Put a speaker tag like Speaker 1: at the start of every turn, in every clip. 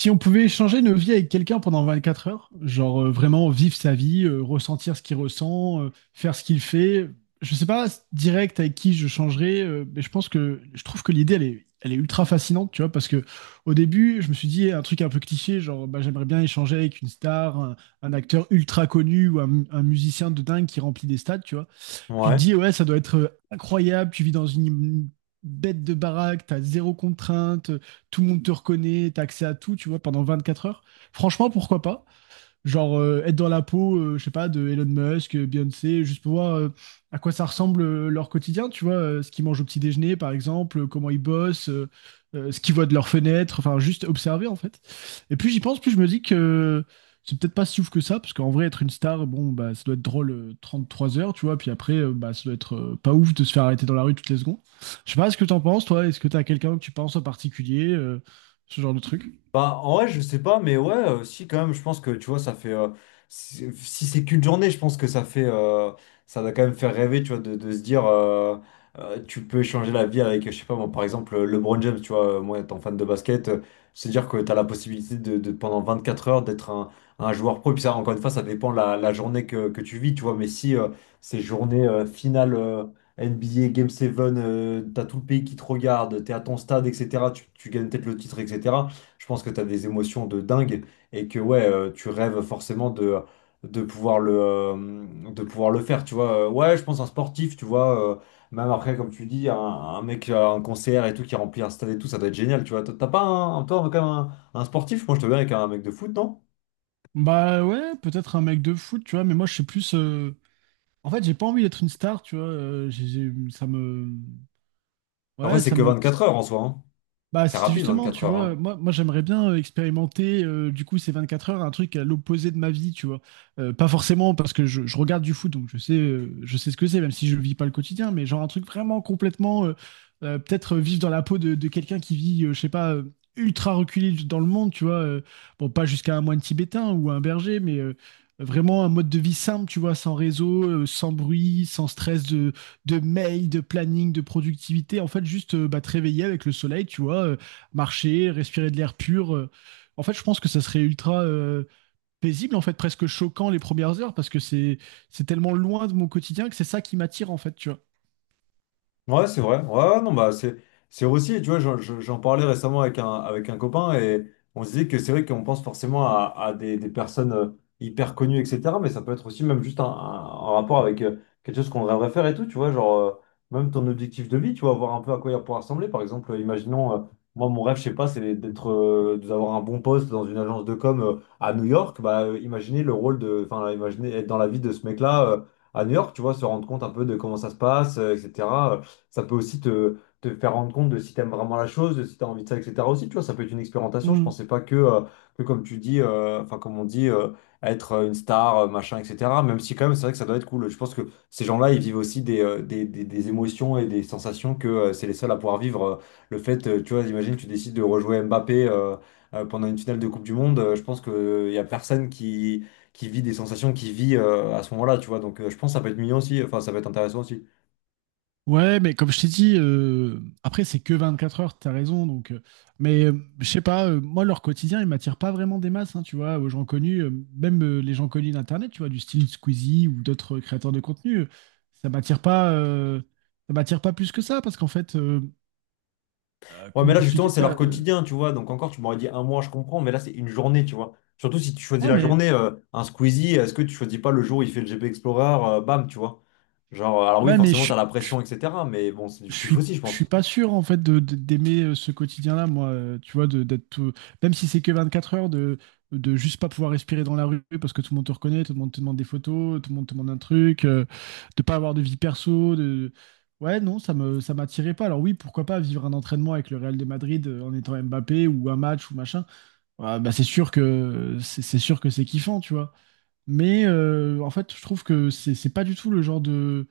Speaker 1: Si on pouvait échanger nos vies avec quelqu'un pendant 24 heures, genre vraiment vivre sa vie, ressentir ce qu'il ressent, faire ce qu'il fait, je sais pas direct avec qui je changerais, mais je pense que je trouve que l'idée elle est ultra fascinante, tu vois, parce que au début je me suis dit un truc un peu cliché, genre bah, j'aimerais bien échanger avec une star, un acteur ultra connu ou un musicien de dingue qui remplit des stades, tu vois. Tu te
Speaker 2: Ouais.
Speaker 1: dis, ouais, ça doit être incroyable, tu vis dans une bête de baraque, t'as zéro contrainte, tout le monde te reconnaît, t'as accès à tout, tu vois, pendant 24 heures. Franchement, pourquoi pas? Genre être dans la peau, je sais pas, de Elon Musk, Beyoncé, juste pour voir à quoi ça ressemble leur quotidien, tu vois, ce qu'ils mangent au petit déjeuner, par exemple, comment ils bossent, ce qu'ils voient de leur fenêtre, enfin, juste observer, en fait. Et plus j'y pense, plus je me dis que c'est peut-être pas si ouf que ça, parce qu'en vrai, être une star, bon, bah, ça doit être drôle 33 heures, tu vois, puis après, bah, ça doit être pas ouf de se faire arrêter dans la rue toutes les secondes. Je sais pas ce que t'en penses, toi, est-ce que t'as quelqu'un que tu penses en particulier, ce genre de truc?
Speaker 2: Bah, en vrai, je sais pas, mais ouais, si, quand même, je pense que, tu vois, ça fait si c'est qu'une journée, je pense que ça fait ça doit quand même faire rêver, tu vois, de se dire tu peux échanger la vie avec, je sais pas, moi, par exemple, LeBron James, tu vois, moi, étant fan de basket, se dire que t'as la possibilité de, pendant 4 heures, d'être un joueur pro. Et puis ça, encore une fois, ça dépend la journée que tu vis, tu vois, mais si ces journées finales, NBA Game 7, t'as tout le pays qui te regarde, t'es à ton stade, etc. Tu gagnes peut-être le titre, etc. Je pense que tu as des émotions de dingue et que ouais, tu rêves forcément de, de pouvoir le, euh, de pouvoir le faire, tu vois. Ouais, je pense un sportif, tu vois. Même après, comme tu dis, un mec, un concert et tout, qui remplit un stade et tout, ça doit être génial, tu vois. T'as pas un, toi, quand même, un sportif, moi je te verrais avec un mec de foot, non?
Speaker 1: Bah ouais, peut-être un mec de foot, tu vois, mais moi je suis plus. En fait, j'ai pas envie d'être une star, tu vois. Ça me.
Speaker 2: Après,
Speaker 1: Ouais,
Speaker 2: c'est
Speaker 1: ça
Speaker 2: que
Speaker 1: me.
Speaker 2: 24 heures en soi, hein.
Speaker 1: Bah,
Speaker 2: C'est
Speaker 1: c'est
Speaker 2: rapide,
Speaker 1: justement,
Speaker 2: 24
Speaker 1: tu
Speaker 2: heures,
Speaker 1: vois,
Speaker 2: hein.
Speaker 1: moi j'aimerais bien expérimenter, du coup, ces 24 heures, un truc à l'opposé de ma vie, tu vois. Pas forcément parce que je regarde du foot, donc je sais ce que c'est, même si je vis pas le quotidien, mais genre un truc vraiment complètement, peut-être vivre dans la peau de quelqu'un qui vit, je sais pas, ultra reculé dans le monde, tu vois. Bon, pas jusqu'à un moine tibétain ou un berger, mais vraiment un mode de vie simple, tu vois, sans réseau, sans bruit, sans stress de mails, de planning, de productivité. En fait, juste bah, te réveiller avec le soleil, tu vois, marcher, respirer de l'air pur. En fait, je pense que ça serait ultra paisible, en fait, presque choquant les premières heures, parce que c'est tellement loin de mon quotidien que c'est ça qui m'attire, en fait, tu
Speaker 2: Ouais, c'est vrai. Ouais, ouais, non, bah, c'est aussi, tu vois, j'en parlais récemment avec un copain et on se disait que c'est vrai qu'on pense forcément à des personnes hyper connues, etc. Mais ça peut être aussi même juste un, un rapport avec quelque chose qu'on rêverait faire et tout, tu vois, genre, même ton objectif de vie, tu vois, voir un peu à quoi il pourra ressembler. Par exemple, imaginons, moi, mon rêve, je sais pas, c'est d'avoir un bon poste dans une agence de com à New York. Bah, imaginez le rôle de, enfin, imaginez être dans la vie de ce mec-là. À New York, tu vois, se rendre compte un peu de comment ça se passe, etc. Ça peut aussi te faire rendre compte de si tu aimes vraiment la chose, de si tu as envie de ça, etc. aussi, tu vois, ça peut être une expérimentation. Je
Speaker 1: vois.
Speaker 2: pensais pas que, comme tu dis, enfin, comme on dit, être une star, machin, etc. Même si, quand même, c'est vrai que ça doit être cool. Je pense que ces gens-là, ils vivent aussi des émotions et des sensations que c'est les seuls à pouvoir vivre. Le fait, tu vois, imagine, tu décides de rejouer Mbappé. Pendant une finale de Coupe du Monde, je pense qu'il y a personne qui vit des sensations qui vit à ce moment-là, tu vois. Donc, je pense que ça peut être mignon aussi, enfin ça peut être intéressant aussi.
Speaker 1: Ouais, mais comme je t'ai dit, après, c'est que 24 heures, t'as raison. Donc, mais je sais pas, moi, leur quotidien, il m'attire pas vraiment des masses, hein, tu vois, aux gens connus, même les gens connus d'Internet, tu vois, du style Squeezie ou d'autres créateurs de contenu, ça m'attire pas, euh, ça m'attire pas plus que ça, parce qu'en fait,
Speaker 2: Ouais, mais
Speaker 1: comment
Speaker 2: là, justement,
Speaker 1: t'expliquer
Speaker 2: c'est leur
Speaker 1: ça?
Speaker 2: quotidien, tu vois. Donc, encore, tu m'aurais dit un mois, je comprends, mais là, c'est une journée, tu vois. Surtout si tu choisis
Speaker 1: Ouais,
Speaker 2: la
Speaker 1: mais,
Speaker 2: journée, un Squeezie, est-ce que tu choisis pas le jour où il fait le GP Explorer, bam, tu vois. Genre, alors oui,
Speaker 1: ouais, mais
Speaker 2: forcément, t'as la
Speaker 1: suis
Speaker 2: pression, etc. Mais bon, c'est
Speaker 1: je
Speaker 2: du kiff
Speaker 1: suis
Speaker 2: aussi, je
Speaker 1: je suis
Speaker 2: pense.
Speaker 1: pas sûr en fait d'aimer ce quotidien-là, moi, tu vois, même si c'est que 24 heures de juste pas pouvoir respirer dans la rue parce que tout le monde te reconnaît, tout le monde te demande des photos, tout le monde te demande un truc, de pas avoir de vie perso, de. Ouais, non, ça m'attirait pas. Alors oui, pourquoi pas vivre un entraînement avec le Real de Madrid en étant Mbappé ou un match ou machin. Ah, bah c'est sûr que c'est kiffant, tu vois. Mais en fait je trouve que c'est pas du tout le genre de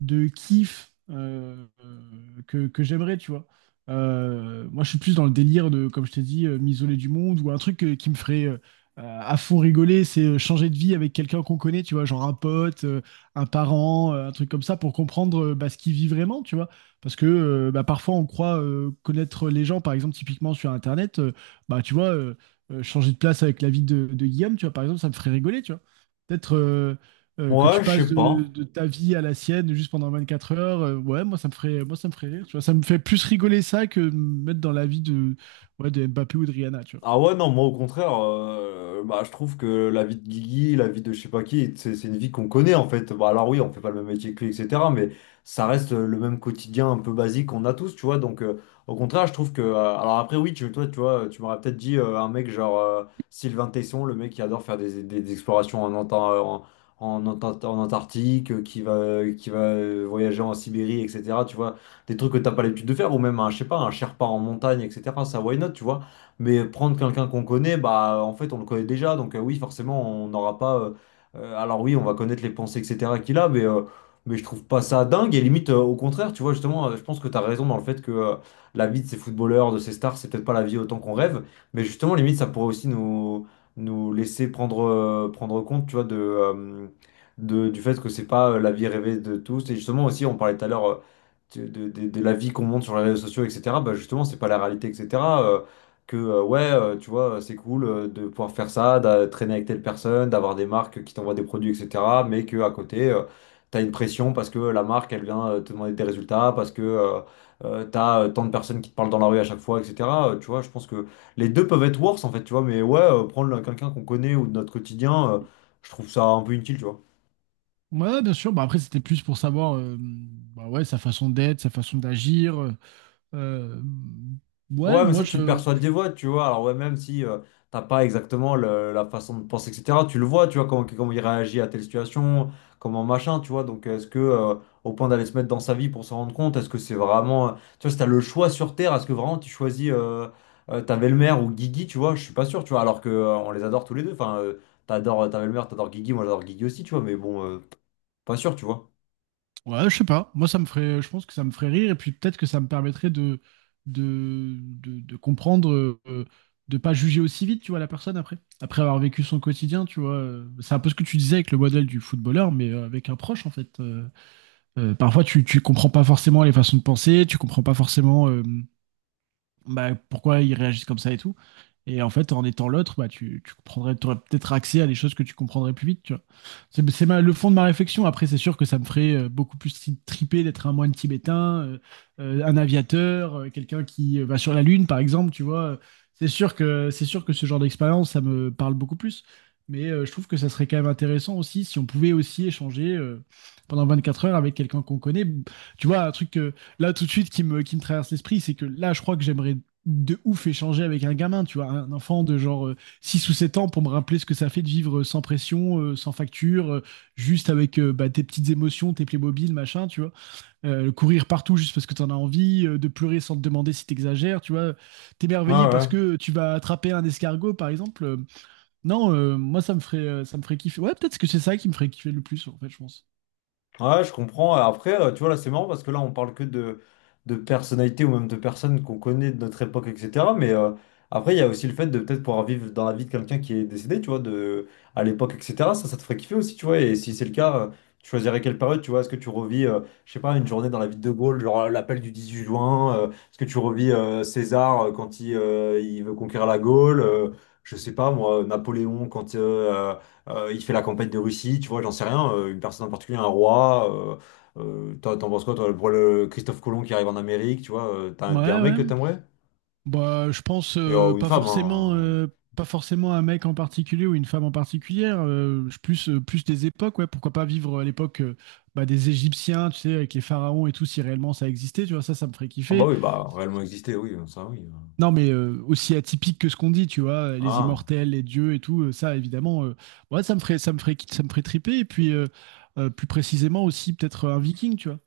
Speaker 1: de kiff que j'aimerais, tu vois. Moi, je suis plus dans le délire de, comme je t'ai dit, m'isoler du monde ou un truc qui me ferait à fond rigoler, c'est changer de vie avec quelqu'un qu'on connaît, tu vois, genre un pote, un parent, un truc comme ça, pour comprendre bah, ce qu'il vit vraiment, tu vois. Parce que bah, parfois, on croit connaître les gens, par exemple, typiquement sur Internet, bah, tu vois, euh, changer de place avec la vie de Guillaume, tu vois, par exemple, ça me ferait rigoler, tu vois. Peut-être. Que tu
Speaker 2: Ouais, je
Speaker 1: passes
Speaker 2: sais
Speaker 1: de,
Speaker 2: pas.
Speaker 1: de ta vie à la sienne juste pendant 24 heures, ouais, moi ça me ferait rire, tu vois. Ça me fait plus rigoler ça que me mettre dans la vie de Mbappé ou de Rihanna, tu vois.
Speaker 2: Ah ouais, non, moi au contraire, bah, je trouve que la vie de Guigui, la vie de je sais pas qui, c'est une vie qu'on connaît en fait. Bah, alors oui, on fait pas le même métier que lui, etc. Mais ça reste le même quotidien un peu basique qu'on a tous, tu vois. Donc, au contraire, je trouve que alors après oui, toi, tu vois, tu m'aurais peut-être dit un mec genre Sylvain Tesson, le mec qui adore faire des explorations en, Anta- en, en Anta- en Antarctique, qui va voyager en Sibérie, etc. Tu vois, des trucs que t'as pas l'habitude de faire, ou même un, je sais pas, un Sherpa en montagne, etc. Ça, why not, tu vois. Mais prendre quelqu'un qu'on connaît, bah en fait on le connaît déjà, donc oui forcément on n'aura pas. Alors oui on va connaître les pensées etc qu'il a, mais je trouve pas ça dingue et limite au contraire tu vois justement je pense que tu as raison dans le fait que la vie de ces footballeurs, de ces stars, c'est peut-être pas la vie autant qu'on rêve, mais justement limite ça pourrait aussi nous nous laisser prendre prendre compte tu vois du fait que c'est pas la vie rêvée de tous. Et justement aussi, on parlait tout à l'heure de, de la vie qu'on montre sur les réseaux sociaux, etc., bah justement, c'est pas la réalité, etc. euh, ouais, tu vois, c'est cool de pouvoir faire ça, de traîner avec telle personne, d'avoir des marques qui t'envoient des produits, etc. Mais que à côté, t'as une pression parce que la marque, elle vient te demander des résultats, parce que t'as tant de personnes qui te parlent dans la rue à chaque fois, etc. Tu vois, je pense que les deux peuvent être worse, en fait, tu vois, mais ouais, prendre quelqu'un qu'on connaît ou de notre quotidien, je trouve ça un peu inutile, tu vois.
Speaker 1: Ouais, bien sûr. Bah après, c'était plus pour savoir, bah ouais, sa façon d'être, sa façon d'agir. Euh, ouais,
Speaker 2: Ouais, mais
Speaker 1: moi
Speaker 2: ça, tu le
Speaker 1: je,
Speaker 2: perçois des voix, tu vois. Alors, ouais, même si t'as pas exactement la façon de penser, etc., tu le vois, tu vois, comment il réagit à telle situation, comment machin, tu vois. Donc, est-ce que, au point d'aller se mettre dans sa vie pour s'en rendre compte, est-ce que c'est vraiment tu vois, si t'as le choix sur Terre, est-ce que vraiment tu choisis ta belle-mère ou Guigui, tu vois, je suis pas sûr, tu vois. Alors que on les adore tous les deux. Enfin, t'adores ta belle-mère, t'adores Guigui, moi j'adore Guigui aussi, tu vois, mais bon, pas sûr, tu vois.
Speaker 1: Ouais, je sais pas. Moi, ça me ferait, je pense que ça me ferait rire et puis peut-être que ça me permettrait de comprendre, de pas juger aussi vite, tu vois, la personne après. Après avoir vécu son quotidien, tu vois. C'est un peu ce que tu disais avec le modèle du footballeur, mais avec un proche en fait. Parfois, tu comprends pas forcément les façons de penser, tu comprends pas forcément. Bah, pourquoi ils réagissent comme ça et tout. Et en fait, en étant l'autre, bah, tu comprendrais, t'aurais peut-être accès à des choses que tu comprendrais plus vite, tu vois. Le fond de ma réflexion. Après, c'est sûr que ça me ferait beaucoup plus triper d'être un moine tibétain, un aviateur, quelqu'un qui va sur la Lune, par exemple, tu vois. C'est sûr que ce genre d'expérience, ça me parle beaucoup plus. Mais je trouve que ça serait quand même intéressant aussi si on pouvait aussi échanger pendant 4 heures avec quelqu'un qu'on connaît. Tu vois, un truc là tout de suite qui me traverse l'esprit, c'est que là, je crois que j'aimerais de ouf échanger avec un gamin, tu vois, un enfant de genre 6 ou 7 ans pour me rappeler ce que ça fait de vivre sans pression, sans facture, juste avec bah, tes petites émotions, tes Playmobil, machin, tu vois. Courir partout juste parce que t'en as envie, de pleurer sans te demander si t'exagères, tu vois.
Speaker 2: Ouais,
Speaker 1: T'émerveiller parce
Speaker 2: ouais.
Speaker 1: que tu vas attraper un escargot, par exemple. Non, moi, ça me ferait kiffer. Ouais, peut-être que c'est ça qui me ferait kiffer le plus, en fait, je pense.
Speaker 2: Ouais, je comprends. Après, tu vois, là, c'est marrant parce que là, on parle que de personnalités ou même de personnes qu'on connaît de notre époque, etc. Mais après, il y a aussi le fait de peut-être pouvoir vivre dans la vie de quelqu'un qui est décédé, tu vois, de, à l'époque, etc. Ça te ferait kiffer aussi, tu vois. Et si c'est le cas, tu choisirais quelle période, tu vois. Est-ce que tu revis, je sais pas, une journée dans la vie de De Gaulle, genre l'appel du 18 juin? Est-ce que tu revis César quand il veut conquérir la Gaule? Je sais pas, moi, Napoléon quand il fait la campagne de Russie, tu vois, j'en sais rien. Une personne en particulier, un roi. T'en penses quoi, toi, pour le Christophe Colomb qui arrive en Amérique, tu vois, t'es un
Speaker 1: Ouais,
Speaker 2: mec
Speaker 1: ouais,
Speaker 2: que t'aimerais?
Speaker 1: bah, je pense
Speaker 2: Et, ou une
Speaker 1: pas
Speaker 2: femme,
Speaker 1: forcément,
Speaker 2: hein.
Speaker 1: pas forcément un mec en particulier ou une femme en particulière. Plus des époques, ouais. Pourquoi pas vivre à l'époque bah, des Égyptiens, tu sais, avec les pharaons et tout, si réellement ça existait, tu vois, ça me ferait
Speaker 2: Ah bah
Speaker 1: kiffer.
Speaker 2: oui, bah, réellement exister, oui, ça oui.
Speaker 1: Non, mais aussi atypique que ce qu'on dit, tu vois, les
Speaker 2: Ah,
Speaker 1: immortels, les dieux et tout, ça, évidemment, ouais, ça me ferait triper. Et puis, plus précisément aussi peut-être un viking, tu vois,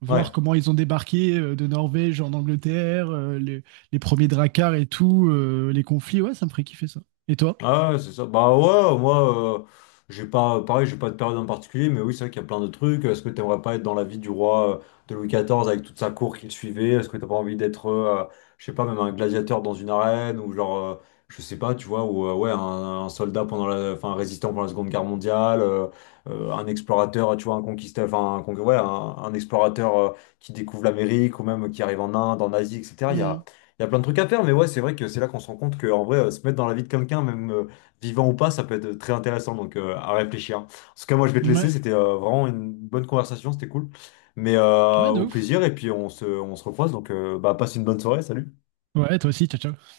Speaker 1: voir
Speaker 2: ouais.
Speaker 1: comment ils ont débarqué de Norvège en Angleterre, les premiers dracars et tout, les conflits. Ouais, ça me ferait kiffer ça. Et toi?
Speaker 2: Ah ouais, c'est ça. Bah ouais, moi, j'ai pas, pareil, j'ai pas de période en particulier, mais oui, c'est vrai qu'il y a plein de trucs. Est-ce que t'aimerais pas être dans la vie du roi de Louis XIV avec toute sa cour qu'il suivait? Est-ce que t'as pas envie d'être, je sais pas, même un gladiateur dans une arène ou genre, je sais pas, tu vois, ou ouais, un soldat pendant la, enfin, un résistant pendant la Seconde Guerre mondiale, un explorateur, tu vois, un conquistador, enfin, un, con- ouais, un explorateur qui découvre l'Amérique ou même qui arrive en Inde, en Asie, etc. Il
Speaker 1: Mm.
Speaker 2: y a plein de trucs à faire, mais ouais, c'est vrai que c'est là qu'on se rend compte que, en vrai, se mettre dans la vie de quelqu'un, même vivant ou pas, ça peut être très intéressant, donc à réfléchir. En tout cas, moi, je vais te laisser,
Speaker 1: Ouais,
Speaker 2: c'était vraiment une bonne conversation, c'était cool. Mais
Speaker 1: ouais, de
Speaker 2: au
Speaker 1: ouf.
Speaker 2: plaisir, et puis on se recroise, donc bah, passe une bonne soirée, salut.
Speaker 1: Ouais, toi aussi, ciao, ciao.